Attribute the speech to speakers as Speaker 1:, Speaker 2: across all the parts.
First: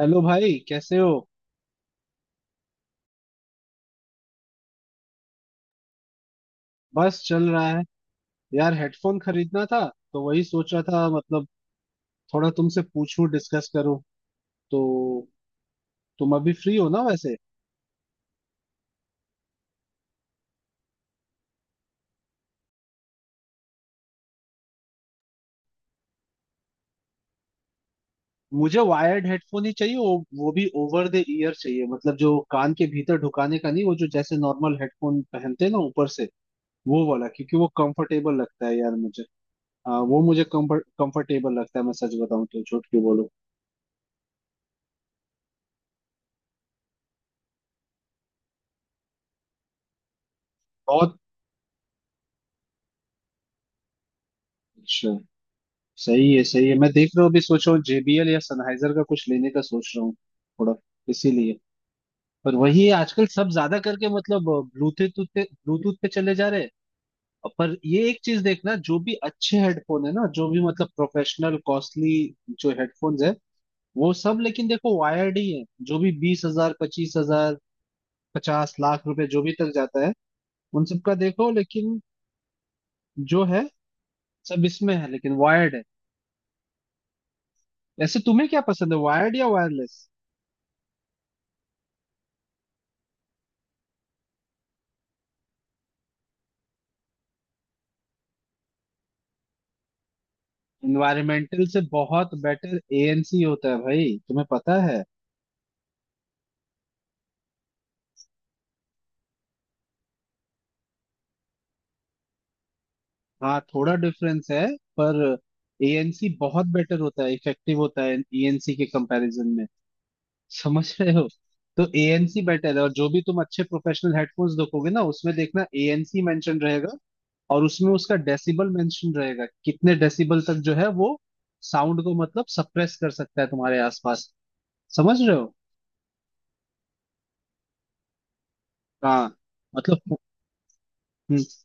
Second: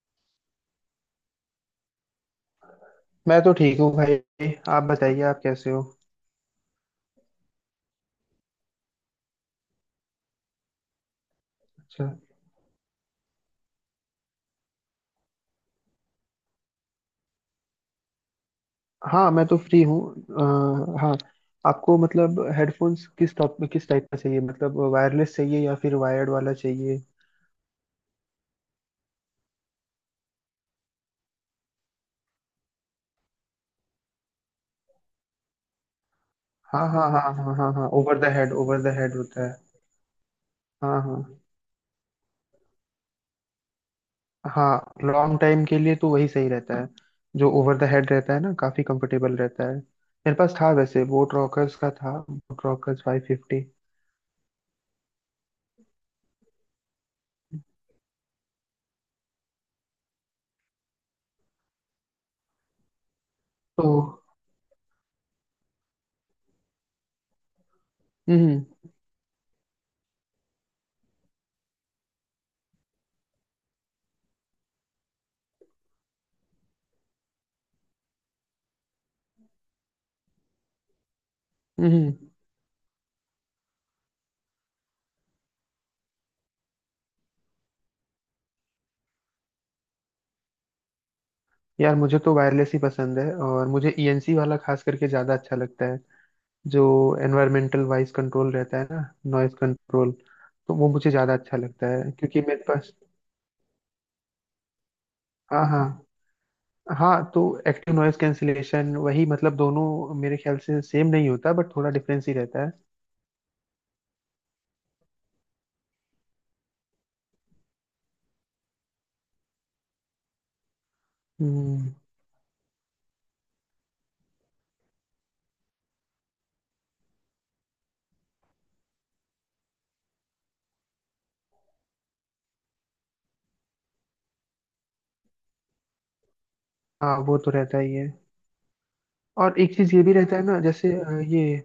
Speaker 1: Hello भाई, कैसे हो?
Speaker 2: मैं तो ठीक हूँ भाई। आप बताइए, आप कैसे हो?
Speaker 1: बस चल रहा है। यार, हेडफोन खरीदना था तो वही सोच रहा था, मतलब
Speaker 2: अच्छा।
Speaker 1: थोड़ा तुमसे पूछूं, डिस्कस करूं तो। तुम अभी फ्री हो ना वैसे?
Speaker 2: हाँ मैं तो फ्री हूँ। हाँ, आपको मतलब हेडफोन्स किस टाइप का चाहिए, मतलब वायरलेस चाहिए या फिर वायर्ड वाला चाहिए?
Speaker 1: मुझे वायर्ड हेडफोन ही चाहिए, वो भी ओवर द ईयर चाहिए, मतलब जो कान के भीतर ढुकाने का नहीं, वो जो जैसे नॉर्मल हेडफोन पहनते हैं ना ऊपर से
Speaker 2: हाँ
Speaker 1: वो
Speaker 2: हाँ
Speaker 1: वाला,
Speaker 2: हाँ हाँ
Speaker 1: क्योंकि वो
Speaker 2: हाँ हाँ, ओवर द
Speaker 1: कंफर्टेबल
Speaker 2: हेड,
Speaker 1: लगता है
Speaker 2: ओवर
Speaker 1: यार
Speaker 2: द हेड
Speaker 1: मुझे।
Speaker 2: होता है।
Speaker 1: हाँ, वो मुझे कंफर्ट
Speaker 2: हाँ हाँ
Speaker 1: कंफर्टेबल लगता है, मैं सच बताऊं तो झूठ क्यों बोलूं।
Speaker 2: हाँ, लॉन्ग टाइम के लिए तो वही सही रहता है, जो ओवर द हेड रहता है ना, काफी कंफर्टेबल रहता है। मेरे पास था वैसे,
Speaker 1: बहुत
Speaker 2: बोट रॉकर्स का था, बोट रॉकर्स 550।
Speaker 1: अच्छा। सही है, सही है। मैं देख रहा हूँ, अभी सोच रहा हूँ जेबीएल या सनहाइजर का कुछ लेने का सोच रहा हूँ थोड़ा, इसीलिए। पर वही है, आजकल सब ज्यादा
Speaker 2: तो
Speaker 1: करके मतलब ब्लूटूथ पे चले जा रहे हैं। पर ये एक चीज
Speaker 2: हम्म
Speaker 1: देखना, जो भी अच्छे हेडफोन है ना, जो भी मतलब प्रोफेशनल कॉस्टली जो हेडफोन्स है, वो सब लेकिन देखो वायर्ड ही है। जो भी 20 हजार, 25 हजार, 50 लाख रुपए जो भी तक जाता है, उन सबका देखो लेकिन,
Speaker 2: हम्म।
Speaker 1: जो है, सब इसमें है लेकिन वायर्ड है। ऐसे तुम्हें क्या पसंद है, वायर्ड या वायरलेस?
Speaker 2: यार मुझे तो वायरलेस ही पसंद है, और मुझे ईएनसी वाला खास करके ज़्यादा अच्छा लगता है। जो एनवायरमेंटल वॉइस कंट्रोल रहता है ना, नॉइस कंट्रोल, तो वो मुझे ज़्यादा अच्छा
Speaker 1: इन्वायरमेंटल से
Speaker 2: लगता है
Speaker 1: बहुत
Speaker 2: क्योंकि मेरे
Speaker 1: बेटर
Speaker 2: पास।
Speaker 1: एएनसी होता है भाई, तुम्हें पता है।
Speaker 2: हाँ हाँ। हाँ तो एक्टिव नॉइस कैंसिलेशन, वही मतलब दोनों मेरे ख्याल से सेम नहीं होता, बट थोड़ा डिफरेंस ही रहता है।
Speaker 1: हाँ, थोड़ा डिफरेंस है, पर एएनसी बहुत बेटर होता है, इफेक्टिव होता है एएनसी के कंपैरिजन में। समझ रहे हो? तो
Speaker 2: हम्म।
Speaker 1: एएनसी बेटर है, और जो भी तुम अच्छे प्रोफेशनल हेडफोन्स देखोगे ना उसमें देखना एएनसी मेंशन रहेगा। और उसमें उसका डेसिबल मेंशन रहेगा, कितने डेसिबल तक जो है वो साउंड को मतलब सप्रेस कर सकता है तुम्हारे आसपास। समझ रहे हो?
Speaker 2: हाँ वो तो रहता ही है,
Speaker 1: हाँ।
Speaker 2: और एक चीज़ ये भी
Speaker 1: मतलब
Speaker 2: रहता है ना, जैसे ये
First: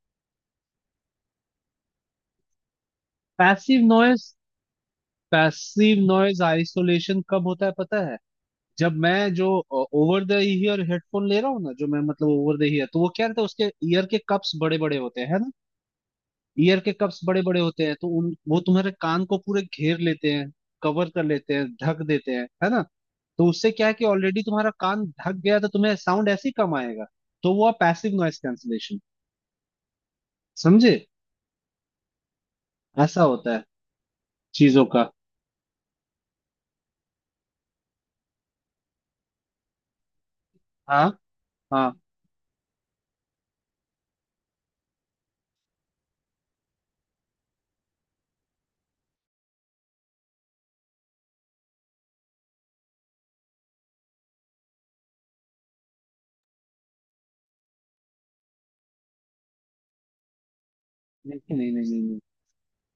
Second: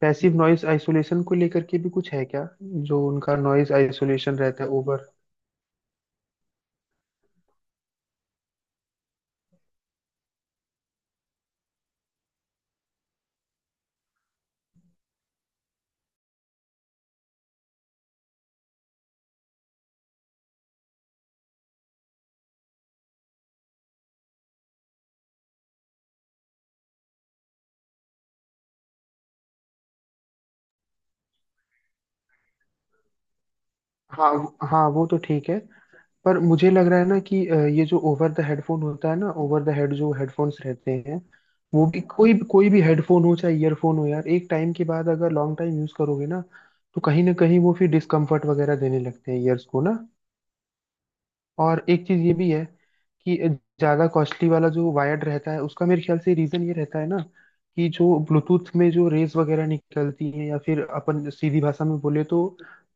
Speaker 2: पैसिव नॉइस आइसोलेशन को लेकर के भी कुछ है क्या? जो उनका नॉइस
Speaker 1: पैसिव नॉइज,
Speaker 2: आइसोलेशन रहता है ओवर।
Speaker 1: पैसिव नॉइज आइसोलेशन कब होता है पता है? जब मैं जो ओवर द ईयर हेडफोन ले रहा हूँ ना, जो मैं मतलब ओवर द ईयर, तो वो क्या रहता है, उसके ईयर के कप्स बड़े बड़े होते हैं, है ना? ईयर के कप्स बड़े बड़े होते हैं तो उन वो तुम्हारे कान को पूरे घेर लेते हैं, कवर कर लेते हैं, ढक देते हैं, है ना? तो उससे क्या है कि ऑलरेडी तुम्हारा कान ढक गया तो तुम्हें साउंड ऐसे ही कम आएगा। तो वो पैसिव नॉइज कैंसलेशन, समझे, ऐसा होता है
Speaker 2: हाँ
Speaker 1: चीजों
Speaker 2: हाँ, वो
Speaker 1: का।
Speaker 2: तो ठीक है, पर मुझे लग रहा है ना कि ये जो ओवर द हेडफोन होता है ना, ओवर द हेड जो हेडफोन्स रहते
Speaker 1: हाँ
Speaker 2: हैं, वो
Speaker 1: हाँ।
Speaker 2: भी कोई कोई भी हेडफोन हो चाहे ईयरफोन हो, यार एक टाइम के बाद अगर लॉन्ग टाइम यूज करोगे ना, तो कहीं ना कहीं वो फिर डिस्कम्फर्ट वगैरह देने लगते हैं ईयर्स को ना। और एक चीज ये भी है, कि ज्यादा कॉस्टली वाला जो वायर्ड रहता है, उसका मेरे ख्याल से रीजन ये रहता है ना, कि जो ब्लूटूथ में जो रेज वगैरह निकलती है, या फिर अपन
Speaker 1: नहीं
Speaker 2: सीधी
Speaker 1: नहीं
Speaker 2: भाषा
Speaker 1: नहीं
Speaker 2: में
Speaker 1: नहीं नहीं,
Speaker 2: बोले तो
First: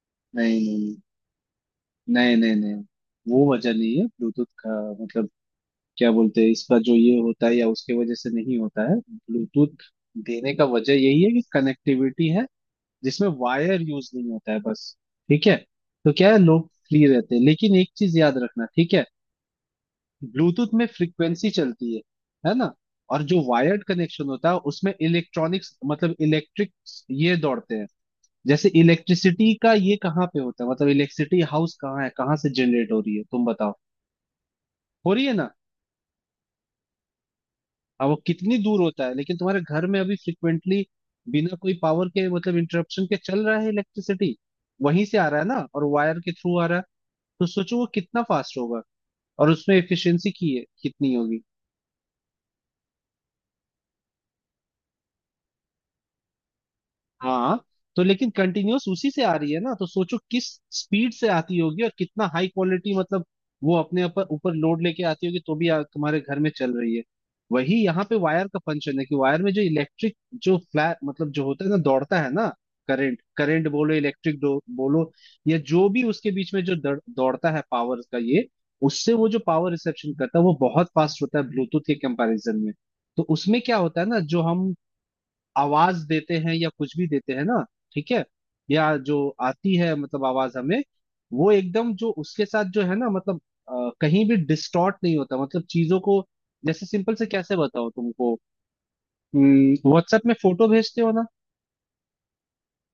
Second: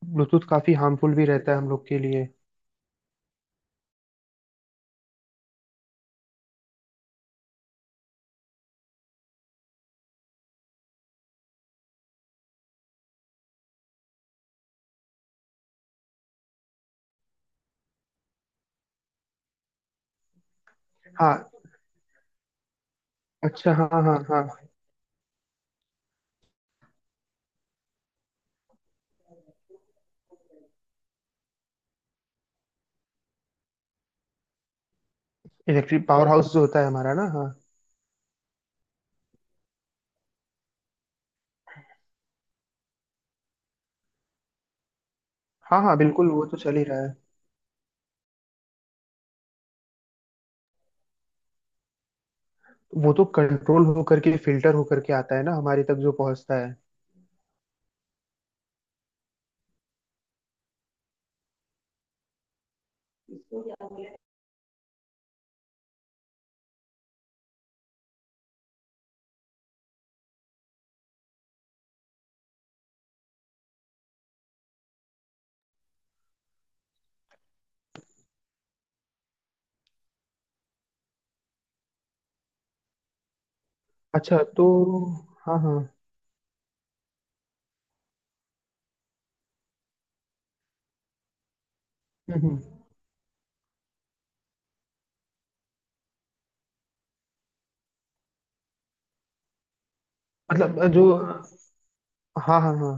Speaker 2: ब्लूटूथ
Speaker 1: नहीं
Speaker 2: काफी
Speaker 1: नहीं
Speaker 2: हार्मफुल भी रहता है हम लोग के लिए।
Speaker 1: नहीं नहीं नहीं, वो वजह नहीं है ब्लूटूथ का। मतलब क्या बोलते हैं इसका, जो ये होता है या उसके वजह से नहीं होता है। ब्लूटूथ देने का वजह यही है कि कनेक्टिविटी है जिसमें वायर यूज नहीं होता है, बस। ठीक है? तो क्या है लोग फ्री रहते हैं, लेकिन एक चीज याद रखना ठीक है। ब्लूटूथ में फ्रिक्वेंसी
Speaker 2: हाँ,
Speaker 1: चलती है ना? और जो
Speaker 2: अच्छा
Speaker 1: वायर्ड
Speaker 2: हाँ हाँ
Speaker 1: कनेक्शन
Speaker 2: हाँ
Speaker 1: होता है
Speaker 2: हाँ।
Speaker 1: उसमें इलेक्ट्रॉनिक्स मतलब इलेक्ट्रिक ये दौड़ते हैं। जैसे इलेक्ट्रिसिटी का ये कहाँ पे होता है, मतलब इलेक्ट्रिसिटी हाउस कहाँ है, कहाँ से जनरेट हो रही है, तुम बताओ, हो रही है ना?
Speaker 2: इलेक्ट्रिक पावर हाउस जो होता है हमारा ना, हाँ।
Speaker 1: अब वो कितनी दूर होता है लेकिन तुम्हारे घर में अभी फ्रिक्वेंटली बिना कोई पावर के मतलब इंटरप्शन के चल रहा है इलेक्ट्रिसिटी, वहीं से आ रहा है ना,
Speaker 2: हाँ
Speaker 1: और
Speaker 2: हाँ
Speaker 1: वायर
Speaker 2: बिल्कुल,
Speaker 1: के
Speaker 2: वो
Speaker 1: थ्रू
Speaker 2: तो
Speaker 1: आ
Speaker 2: चल
Speaker 1: रहा
Speaker 2: ही
Speaker 1: है।
Speaker 2: रहा है।
Speaker 1: तो सोचो वो कितना फास्ट होगा, और उसमें एफिशिएंसी की है कितनी होगी।
Speaker 2: वो तो कंट्रोल हो करके, फिल्टर हो करके आता है ना, हमारे तक जो पहुंचता है।
Speaker 1: हाँ। तो लेकिन कंटिन्यूअस उसी से आ रही है ना, तो सोचो किस स्पीड से आती होगी, और कितना हाई क्वालिटी, मतलब वो अपने ऊपर ऊपर लोड लेके आती होगी तो भी तुम्हारे घर में चल रही है। वही यहाँ पे वायर का फंक्शन है कि वायर में जो इलेक्ट्रिक, जो फ्लैट मतलब जो होता है ना दौड़ता है ना, करंट करंट बोलो, इलेक्ट्रिक बोलो, या जो भी उसके बीच में जो दौड़ता है पावर का, ये उससे वो जो पावर रिसेप्शन करता है वो बहुत फास्ट होता है ब्लूटूथ के कंपैरिजन में। तो उसमें क्या होता है ना,
Speaker 2: अच्छा
Speaker 1: जो
Speaker 2: तो,
Speaker 1: हम
Speaker 2: हाँ हाँ।
Speaker 1: आवाज देते हैं या कुछ भी देते हैं ना, ठीक है, या जो आती है मतलब आवाज हमें, वो एकदम जो
Speaker 2: हम्म
Speaker 1: उसके
Speaker 2: हम्म।
Speaker 1: साथ जो है ना, मतलब कहीं भी डिस्टॉर्ट नहीं होता मतलब चीजों को। जैसे सिंपल से कैसे बताओ तुमको, व्हाट्सएप में फोटो
Speaker 2: मतलब
Speaker 1: भेजते
Speaker 2: जो,
Speaker 1: हो ना,
Speaker 2: हाँ हाँ हाँ,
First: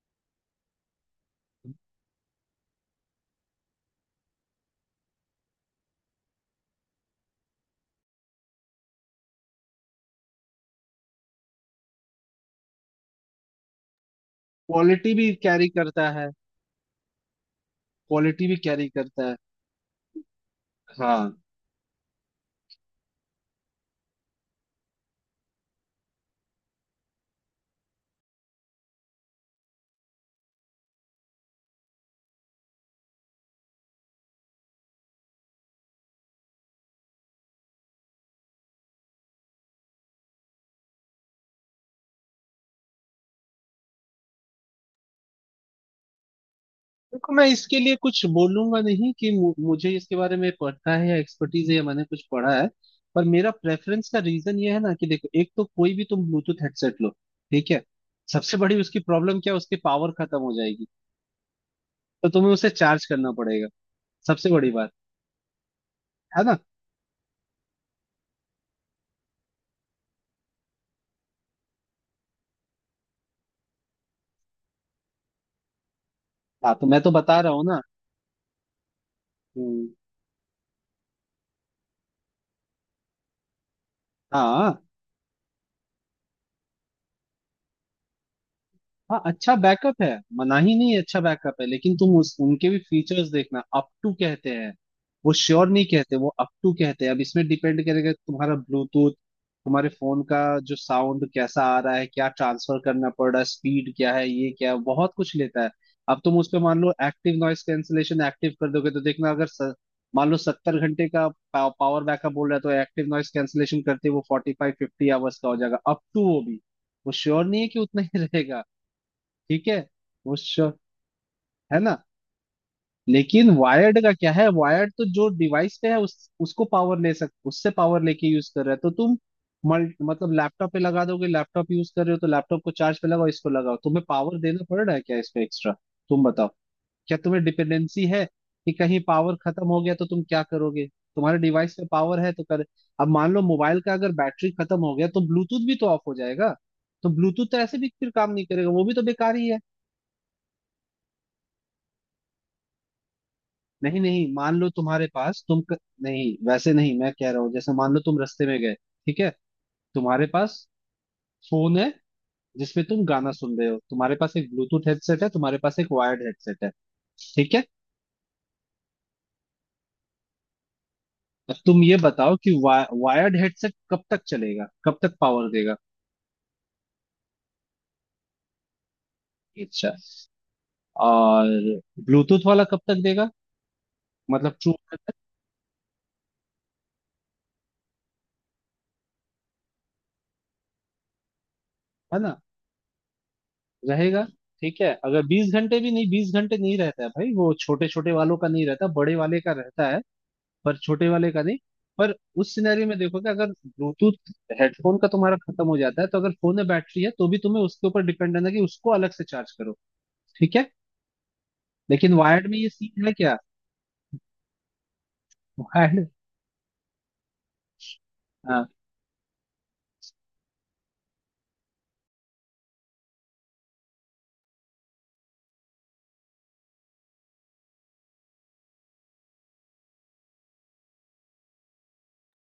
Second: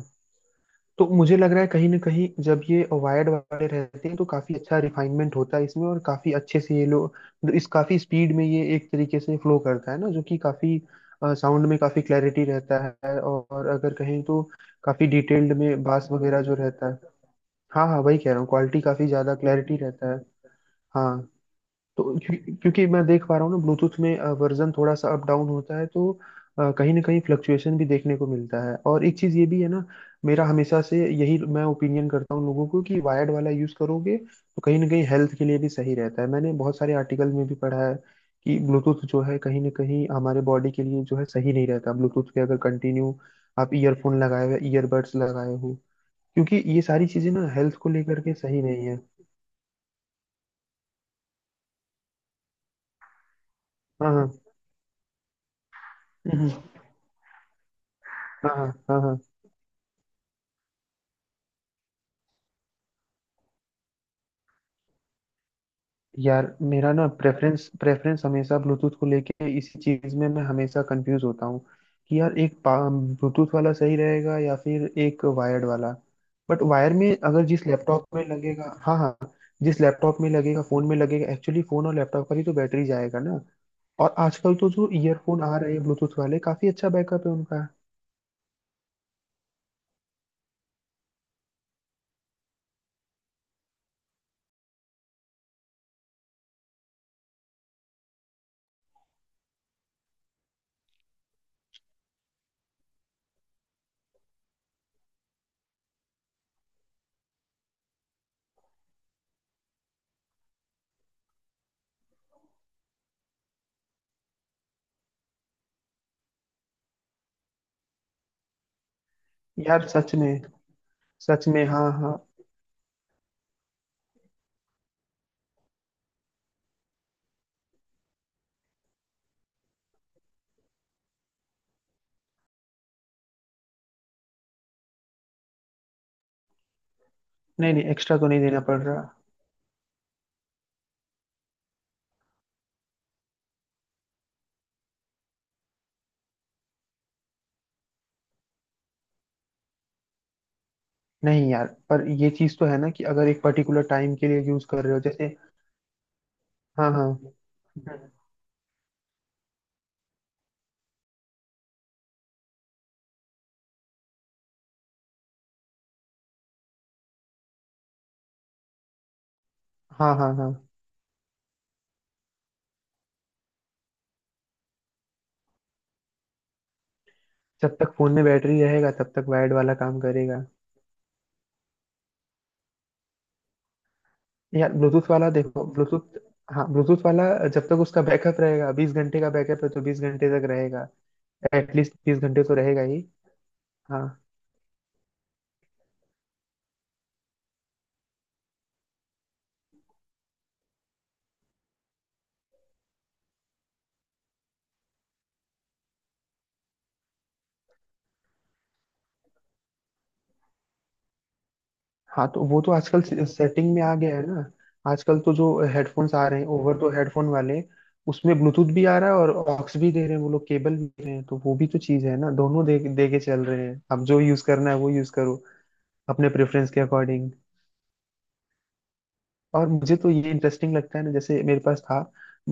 Speaker 2: तो मुझे लग रहा है कहीं ना कहीं जब ये वायर्ड वाले रहते हैं तो काफी अच्छा रिफाइनमेंट होता है इसमें, और काफी अच्छे से ये लोग, मतलब इस काफी स्पीड में ये एक तरीके से फ्लो करता है ना, जो कि काफी साउंड में काफी क्लैरिटी रहता है, और अगर कहें तो काफी
Speaker 1: क्वालिटी भी
Speaker 2: डिटेल्ड
Speaker 1: कैरी
Speaker 2: में
Speaker 1: करता
Speaker 2: बास
Speaker 1: है,
Speaker 2: वगैरह जो रहता है। हाँ हाँ, वही कह रहा
Speaker 1: क्वालिटी
Speaker 2: हूँ,
Speaker 1: भी
Speaker 2: क्वालिटी
Speaker 1: कैरी
Speaker 2: काफी
Speaker 1: करता है।
Speaker 2: ज्यादा क्लैरिटी रहता है। हाँ
Speaker 1: हाँ।
Speaker 2: तो क्योंकि मैं देख पा रहा हूँ ना, ब्लूटूथ में वर्जन थोड़ा सा अप डाउन होता है, तो कहीं ना कहीं फ्लक्चुएशन भी देखने को मिलता है। और एक चीज़ ये भी है ना, मेरा हमेशा से यही मैं ओपिनियन करता हूँ लोगों को, कि वायर्ड वाला यूज़ करोगे तो कहीं ना कहीं हेल्थ के लिए भी सही रहता है, मैंने बहुत सारे आर्टिकल में भी पढ़ा है कि ब्लूटूथ जो है कहीं ना कहीं हमारे बॉडी के लिए जो है सही नहीं रहता। ब्लूटूथ पे अगर कंटिन्यू आप ईयरफोन लगाए हुए, ईयरबड्स लगाए हो, क्योंकि ये सारी
Speaker 1: देखो,
Speaker 2: चीज़ें
Speaker 1: मैं
Speaker 2: ना
Speaker 1: इसके
Speaker 2: हेल्थ को
Speaker 1: लिए कुछ
Speaker 2: लेकर के सही
Speaker 1: बोलूंगा
Speaker 2: नहीं है।
Speaker 1: नहीं कि मुझे इसके बारे में पढ़ना है या एक्सपर्टीज है या मैंने कुछ पढ़ा है। पर मेरा प्रेफरेंस
Speaker 2: हाँ
Speaker 1: का
Speaker 2: हाँ,
Speaker 1: रीजन ये है ना कि देखो, एक तो कोई भी तुम
Speaker 2: हम्म,
Speaker 1: ब्लूटूथ हेडसेट लो, ठीक है, सबसे
Speaker 2: हाँ हाँ
Speaker 1: बड़ी उसकी
Speaker 2: हाँ हाँ,
Speaker 1: प्रॉब्लम क्या है? उसकी पावर खत्म हो जाएगी, तो तुम्हें उसे चार्ज करना पड़ेगा, सबसे बड़ी बात, है
Speaker 2: यार
Speaker 1: ना?
Speaker 2: मेरा ना प्रेफरेंस प्रेफरेंस हमेशा ब्लूटूथ को लेके, इसी चीज में मैं हमेशा कंफ्यूज होता हूँ, कि यार एक ब्लूटूथ वाला सही रहेगा या फिर एक वायर्ड वाला, बट
Speaker 1: हाँ तो
Speaker 2: वायर
Speaker 1: मैं तो
Speaker 2: में
Speaker 1: बता
Speaker 2: अगर
Speaker 1: रहा हूँ
Speaker 2: जिस
Speaker 1: ना।
Speaker 2: लैपटॉप में लगेगा। हाँ हाँ, जिस
Speaker 1: हम्म।
Speaker 2: लैपटॉप में लगेगा, फोन में लगेगा, एक्चुअली फोन और लैपटॉप का ही तो बैटरी जाएगा ना। और आजकल तो
Speaker 1: हाँ
Speaker 2: जो ईयरफोन आ रहे हैं ब्लूटूथ वाले, काफी अच्छा बैकअप है उनका।
Speaker 1: हाँ, अच्छा बैकअप है, मना ही नहीं है, अच्छा बैकअप है, लेकिन तुम उस उनके भी फीचर्स देखना अप टू कहते हैं, वो श्योर नहीं कहते, वो अप टू कहते हैं। अब इसमें डिपेंड करेगा तुम्हारा ब्लूटूथ, तुम्हारे फोन का, जो साउंड कैसा आ रहा है, क्या ट्रांसफर करना पड़ रहा है, स्पीड क्या है, ये क्या है, बहुत कुछ लेता है। अब तुम उस पे मान लो एक्टिव नॉइस कैंसिलेशन एक्टिव कर दोगे तो देखना, अगर मान लो 70 घंटे का पावर बैकअप बोल रहा है, तो एक्टिव नॉइस कैंसिलेशन करते ही वो 45-50 आवर्स का हो जाएगा, अप टू वो भी। वो श्योर नहीं है कि उतना ही रहेगा। ठीक है?
Speaker 2: यार सच
Speaker 1: वो
Speaker 2: में,
Speaker 1: श्योर,
Speaker 2: सच में,
Speaker 1: है
Speaker 2: हाँ
Speaker 1: ना?
Speaker 2: हाँ।
Speaker 1: लेकिन वायर्ड का क्या है, वायर्ड तो जो डिवाइस पे है उस उसको पावर ले सक उससे पावर लेके यूज कर रहा है, तो तुम मतलब लैपटॉप पे लगा दोगे, लैपटॉप यूज कर रहे हो तो लैपटॉप को चार्ज पे लगाओ, इसको लगाओ, तुम्हें पावर देना पड़ रहा है क्या इसको एक्स्ट्रा? तुम बताओ, क्या तुम्हें
Speaker 2: नहीं नहीं,
Speaker 1: डिपेंडेंसी
Speaker 2: एक्स्ट्रा
Speaker 1: है
Speaker 2: तो नहीं देना
Speaker 1: कि
Speaker 2: पड़
Speaker 1: कहीं
Speaker 2: रहा।
Speaker 1: पावर खत्म हो गया तो तुम क्या करोगे? तुम्हारे डिवाइस पे पावर है तो कर। अब मान लो मोबाइल का अगर बैटरी खत्म हो गया तो ब्लूटूथ भी तो ऑफ हो जाएगा, तो ब्लूटूथ तो ऐसे भी फिर काम नहीं करेगा, वो भी तो बेकार ही है।
Speaker 2: नहीं यार पर ये चीज तो है ना, कि अगर एक पर्टिकुलर
Speaker 1: नहीं
Speaker 2: टाइम
Speaker 1: नहीं
Speaker 2: के लिए
Speaker 1: मान लो
Speaker 2: यूज कर रहे हो
Speaker 1: तुम्हारे
Speaker 2: जैसे।
Speaker 1: पास नहीं वैसे
Speaker 2: हाँ
Speaker 1: नहीं, मैं कह
Speaker 2: हाँ
Speaker 1: रहा हूँ जैसे मान लो तुम रास्ते में गए, ठीक है, तुम्हारे पास फोन है जिसमें तुम गाना सुन रहे हो, तुम्हारे पास एक ब्लूटूथ हेडसेट है, तुम्हारे पास एक वायर्ड हेडसेट है, ठीक है।
Speaker 2: हाँ हाँ हाँ।
Speaker 1: अब तुम ये बताओ कि वायर्ड हेडसेट कब तक चलेगा, कब तक पावर देगा?
Speaker 2: जब तक फोन में बैटरी रहेगा तब तक वायर्ड वाला
Speaker 1: अच्छा,
Speaker 2: काम करेगा।
Speaker 1: और ब्लूटूथ वाला कब तक देगा, मतलब ट्रू?
Speaker 2: यार ब्लूटूथ वाला, देखो ब्लूटूथ, हाँ ब्लूटूथ वाला जब तक उसका बैकअप रहेगा, 20 घंटे का बैकअप है तो 20 घंटे तक रहेगा, एटलीस्ट
Speaker 1: है
Speaker 2: बीस
Speaker 1: ना?
Speaker 2: घंटे तो रहेगा ही। हाँ
Speaker 1: रहेगा। ठीक है, अगर 20 घंटे भी नहीं, 20 घंटे नहीं रहता है भाई वो, छोटे छोटे वालों का नहीं रहता, बड़े वाले का रहता है, पर छोटे वाले का नहीं। पर उस सिनेरियो में देखो कि अगर ब्लूटूथ हेडफोन का तुम्हारा खत्म हो जाता है, तो अगर फोन में बैटरी है तो भी तुम्हें उसके ऊपर डिपेंड रहना है कि उसको अलग से चार्ज करो। ठीक है, लेकिन
Speaker 2: हाँ,
Speaker 1: वायर्ड
Speaker 2: तो
Speaker 1: में
Speaker 2: वो
Speaker 1: ये
Speaker 2: तो
Speaker 1: सीन है
Speaker 2: आजकल
Speaker 1: क्या?
Speaker 2: सेटिंग में आ गया है ना, आजकल तो जो
Speaker 1: वायर्ड।
Speaker 2: हेडफोन्स आ रहे हैं ओवर, तो हेडफोन वाले उसमें
Speaker 1: हाँ।
Speaker 2: ब्लूटूथ भी आ रहा है, और ऑक्स भी दे रहे हैं वो लोग, केबल भी दे रहे हैं, तो वो भी तो चीज़ है ना, दोनों दे दे के चल रहे हैं, अब जो यूज़ करना है वो यूज़ करो अपने प्रेफरेंस के अकॉर्डिंग। और मुझे तो ये इंटरेस्टिंग लगता है ना, जैसे मेरे पास था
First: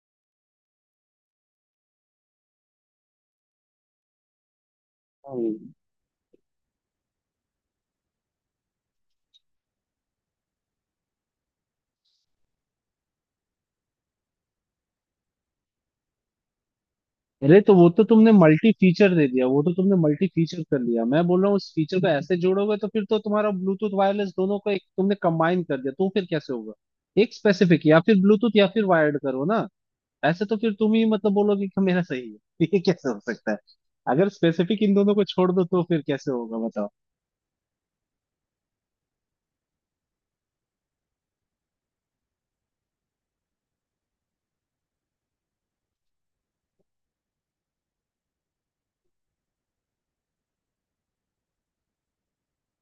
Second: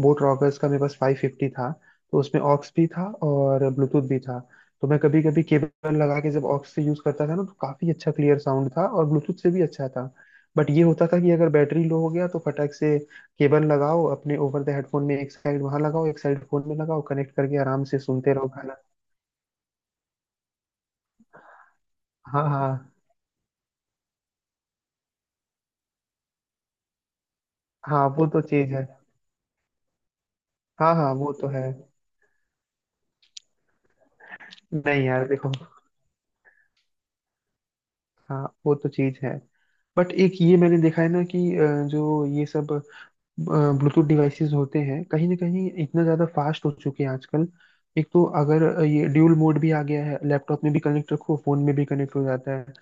Speaker 2: बोट रॉकर्स का, मेरे पास 550 था, तो उसमें ऑक्स भी था और ब्लूटूथ भी था, तो मैं कभी कभी केबल लगा के जब ऑक्स से यूज करता था ना, तो काफी अच्छा क्लियर साउंड था, और ब्लूटूथ से भी अच्छा था। बट ये होता था कि अगर बैटरी लो हो गया तो फटाक से केबल लगाओ अपने ओवर द हेडफोन में, एक साइड वहां लगाओ, एक साइड फोन में लगाओ, कनेक्ट करके
Speaker 1: अरे तो
Speaker 2: आराम
Speaker 1: वो
Speaker 2: से
Speaker 1: तो तुमने
Speaker 2: सुनते रहो
Speaker 1: मल्टी
Speaker 2: गाना।
Speaker 1: फीचर दे दिया, वो तो तुमने मल्टी फीचर कर लिया, मैं बोल रहा हूँ उस फीचर को ऐसे
Speaker 2: हाँ हाँ
Speaker 1: जोड़ोगे तो फिर तो तुम्हारा ब्लूटूथ वायरलेस दोनों को एक तुमने कंबाइन कर दिया, तो फिर कैसे होगा? एक स्पेसिफिक, या
Speaker 2: हाँ,
Speaker 1: फिर
Speaker 2: वो तो
Speaker 1: ब्लूटूथ या
Speaker 2: चीज
Speaker 1: फिर
Speaker 2: है,
Speaker 1: वायर्ड करो ना। ऐसे तो फिर तुम
Speaker 2: हाँ
Speaker 1: ही
Speaker 2: हाँ वो
Speaker 1: मतलब
Speaker 2: तो है।
Speaker 1: बोलोगे कि मेरा सही है ये कैसे हो सकता है? अगर स्पेसिफिक इन
Speaker 2: नहीं
Speaker 1: दोनों को
Speaker 2: यार
Speaker 1: छोड़
Speaker 2: देखो,
Speaker 1: दो तो फिर कैसे होगा बताओ।
Speaker 2: हाँ वो तो चीज है, बट एक ये मैंने देखा है ना कि जो ये सब ब्लूटूथ डिवाइसेस होते हैं कहीं ना कहीं इतना ज्यादा फास्ट हो चुके हैं आजकल, एक तो अगर ये ड्यूल मोड भी आ गया है, लैपटॉप में भी कनेक्ट रखो, फोन में भी कनेक्ट हो जाता है,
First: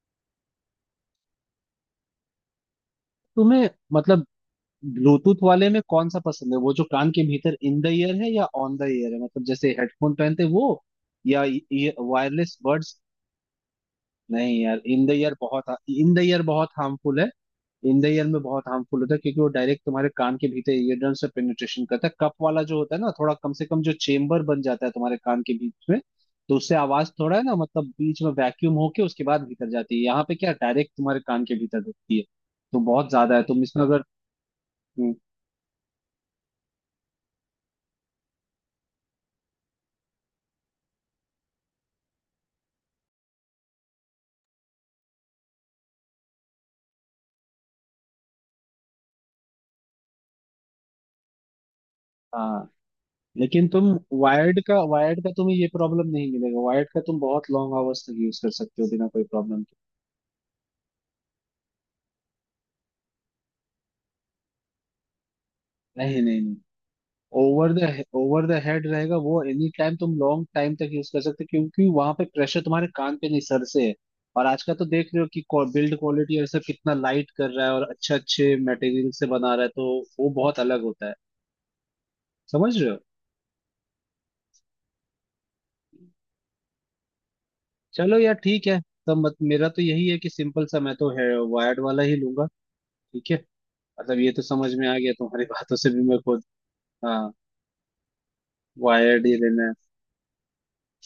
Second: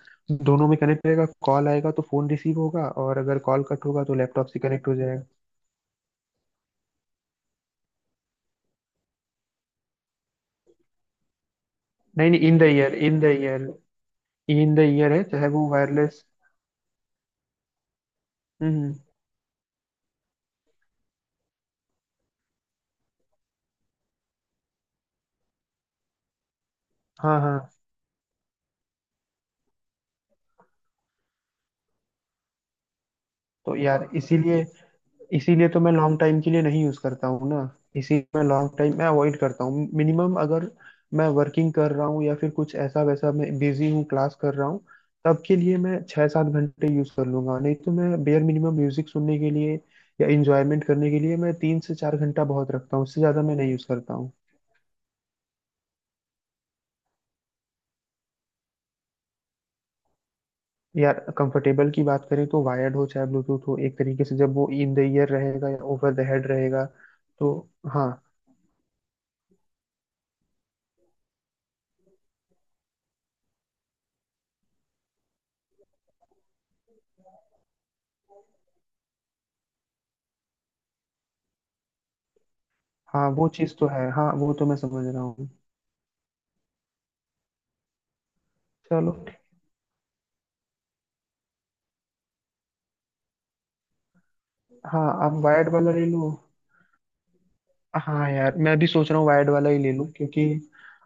Speaker 2: दोनों में कनेक्ट रहेगा, कॉल आएगा तो फोन रिसीव होगा, और अगर कॉल
Speaker 1: तुम्हें
Speaker 2: कट होगा तो
Speaker 1: मतलब
Speaker 2: लैपटॉप से कनेक्ट हो जाएगा।
Speaker 1: ब्लूटूथ वाले में कौन सा पसंद है, वो जो कान के भीतर इन द ईयर है, या ऑन द ईयर है मतलब जैसे हेडफोन पहनते हैं वो, या
Speaker 2: नहीं नहीं,
Speaker 1: wireless
Speaker 2: in the
Speaker 1: buds?
Speaker 2: Ear, in the ear,
Speaker 1: नहीं
Speaker 2: इन द
Speaker 1: यार, इन द
Speaker 2: ईयर है
Speaker 1: ईयर
Speaker 2: चाहे
Speaker 1: बहुत,
Speaker 2: वो
Speaker 1: इन द
Speaker 2: वायरलेस।
Speaker 1: ईयर बहुत हार्मफुल है, इन द ईयर में बहुत
Speaker 2: हम्म।
Speaker 1: हार्मफुल होता है क्योंकि वो डायरेक्ट तुम्हारे कान के भीतर ईयर ड्रम से पेनिट्रेशन करता है। कप वाला जो होता है ना थोड़ा, कम से कम जो चेम्बर बन जाता है तुम्हारे कान के बीच में, तो उससे आवाज थोड़ा,
Speaker 2: हाँ
Speaker 1: है ना,
Speaker 2: हाँ,
Speaker 1: मतलब बीच में वैक्यूम होके उसके बाद भीतर जाती है, यहाँ पे क्या डायरेक्ट तुम्हारे कान के भीतर ढुकती है। तो बहुत ज्यादा है तुम
Speaker 2: तो
Speaker 1: इसमें अगर।
Speaker 2: यार इसीलिए,
Speaker 1: हम्म।
Speaker 2: इसीलिए तो मैं लॉन्ग टाइम के लिए नहीं यूज करता हूँ ना, इसी मैं लॉन्ग टाइम मैं अवॉइड करता हूँ, मिनिमम अगर मैं वर्किंग कर रहा हूँ या फिर कुछ ऐसा वैसा मैं बिजी हूँ, क्लास कर रहा हूँ, तब के लिए मैं 6 7 घंटे यूज कर लूंगा, नहीं तो मैं बेयर मिनिमम म्यूजिक सुनने के लिए या इंजॉयमेंट करने के लिए मैं 3 से 4 घंटा
Speaker 1: हाँ,
Speaker 2: बहुत रखता हूँ, उससे ज्यादा मैं
Speaker 1: लेकिन
Speaker 2: नहीं यूज
Speaker 1: तुम
Speaker 2: करता हूँ।
Speaker 1: वायर्ड का, वायर्ड का तुम्हें ये प्रॉब्लम नहीं मिलेगा, वायर्ड का तुम बहुत लॉन्ग आवर्स तक यूज कर सकते हो बिना कोई प्रॉब्लम के।
Speaker 2: यार कंफर्टेबल की बात करें तो वायर्ड हो चाहे ब्लूटूथ हो, एक तरीके से जब वो इन द ईयर रहेगा या ओवर
Speaker 1: नहीं
Speaker 2: द
Speaker 1: नहीं
Speaker 2: हेड
Speaker 1: नहीं।
Speaker 2: रहेगा तो।
Speaker 1: ओवर द
Speaker 2: हाँ
Speaker 1: ओवर द हेड रहेगा वो एनी टाइम, तुम लॉन्ग टाइम तक यूज कर सकते हो, क्योंकि वहां पे प्रेशर तुम्हारे कान पे नहीं, सर से है। और आज का तो देख रहे हो कि बिल्ड क्वालिटी और सब कितना लाइट कर रहा है, और अच्छे अच्छे मटेरियल से बना रहा है, तो वो बहुत अलग होता है। समझ रहे हो?
Speaker 2: हाँ वो चीज़ तो है, हाँ वो तो मैं समझ रहा हूँ।
Speaker 1: चलो यार ठीक है।
Speaker 2: चलो।
Speaker 1: तो मत, मेरा तो यही है कि सिंपल सा मैं तो है, वायर्ड वाला ही लूंगा। ठीक है, मतलब ये तो समझ में आ
Speaker 2: हाँ
Speaker 1: गया
Speaker 2: आप
Speaker 1: तुम्हारी
Speaker 2: वायर्ड
Speaker 1: बातों से
Speaker 2: वाला
Speaker 1: भी
Speaker 2: ले
Speaker 1: मैं
Speaker 2: लो।
Speaker 1: खुद। हाँ।
Speaker 2: हाँ यार मैं भी सोच रहा
Speaker 1: वायर्ड
Speaker 2: हूँ
Speaker 1: ही
Speaker 2: वायर्ड
Speaker 1: लेना
Speaker 2: वाला
Speaker 1: है।
Speaker 2: ही ले लूँ, क्योंकि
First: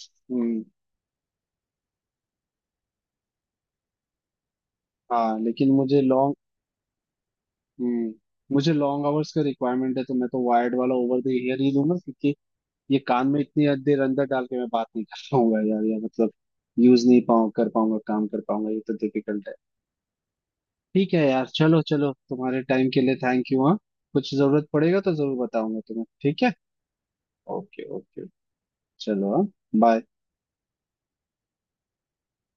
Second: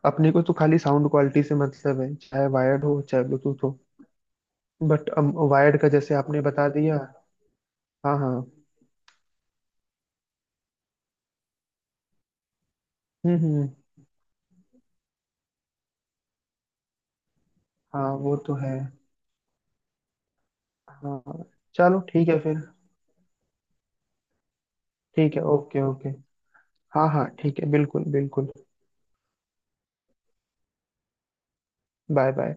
Speaker 2: अपने को तो
Speaker 1: हम्म।
Speaker 2: खाली साउंड क्वालिटी से मतलब है चाहे वायर्ड हो चाहे ब्लूटूथ हो, बट
Speaker 1: हाँ लेकिन
Speaker 2: वायर्ड का
Speaker 1: मुझे
Speaker 2: जैसे
Speaker 1: लॉन्ग,
Speaker 2: आपने बता दिया।
Speaker 1: हम्म,
Speaker 2: हाँ हाँ।
Speaker 1: मुझे लॉन्ग आवर्स का रिक्वायरमेंट है, तो मैं तो वायर्ड वाला ओवर द ईयर ही लूंगा, क्योंकि ये कान में इतनी
Speaker 2: हम्म।
Speaker 1: देर अंदर डाल के मैं बात नहीं कर पाऊंगा यार, या मतलब यूज नहीं पाऊँ कर पाऊंगा,
Speaker 2: हाँ
Speaker 1: काम
Speaker 2: वो
Speaker 1: कर
Speaker 2: तो
Speaker 1: पाऊंगा,
Speaker 2: है।
Speaker 1: ये तो डिफिकल्ट है। ठीक है
Speaker 2: हाँ
Speaker 1: यार, चलो
Speaker 2: चलो
Speaker 1: चलो,
Speaker 2: ठीक है फिर।
Speaker 1: तुम्हारे टाइम के लिए थैंक यू। हाँ, कुछ जरूरत पड़ेगा तो जरूर
Speaker 2: ठीक है
Speaker 1: बताऊंगा
Speaker 2: ओके
Speaker 1: तुम्हें,
Speaker 2: ओके।
Speaker 1: ठीक है।
Speaker 2: हाँ हाँ ठीक है
Speaker 1: ओके
Speaker 2: बिल्कुल
Speaker 1: ओके,
Speaker 2: बिल्कुल।
Speaker 1: चलो, हाँ, बाय।
Speaker 2: Bye bye.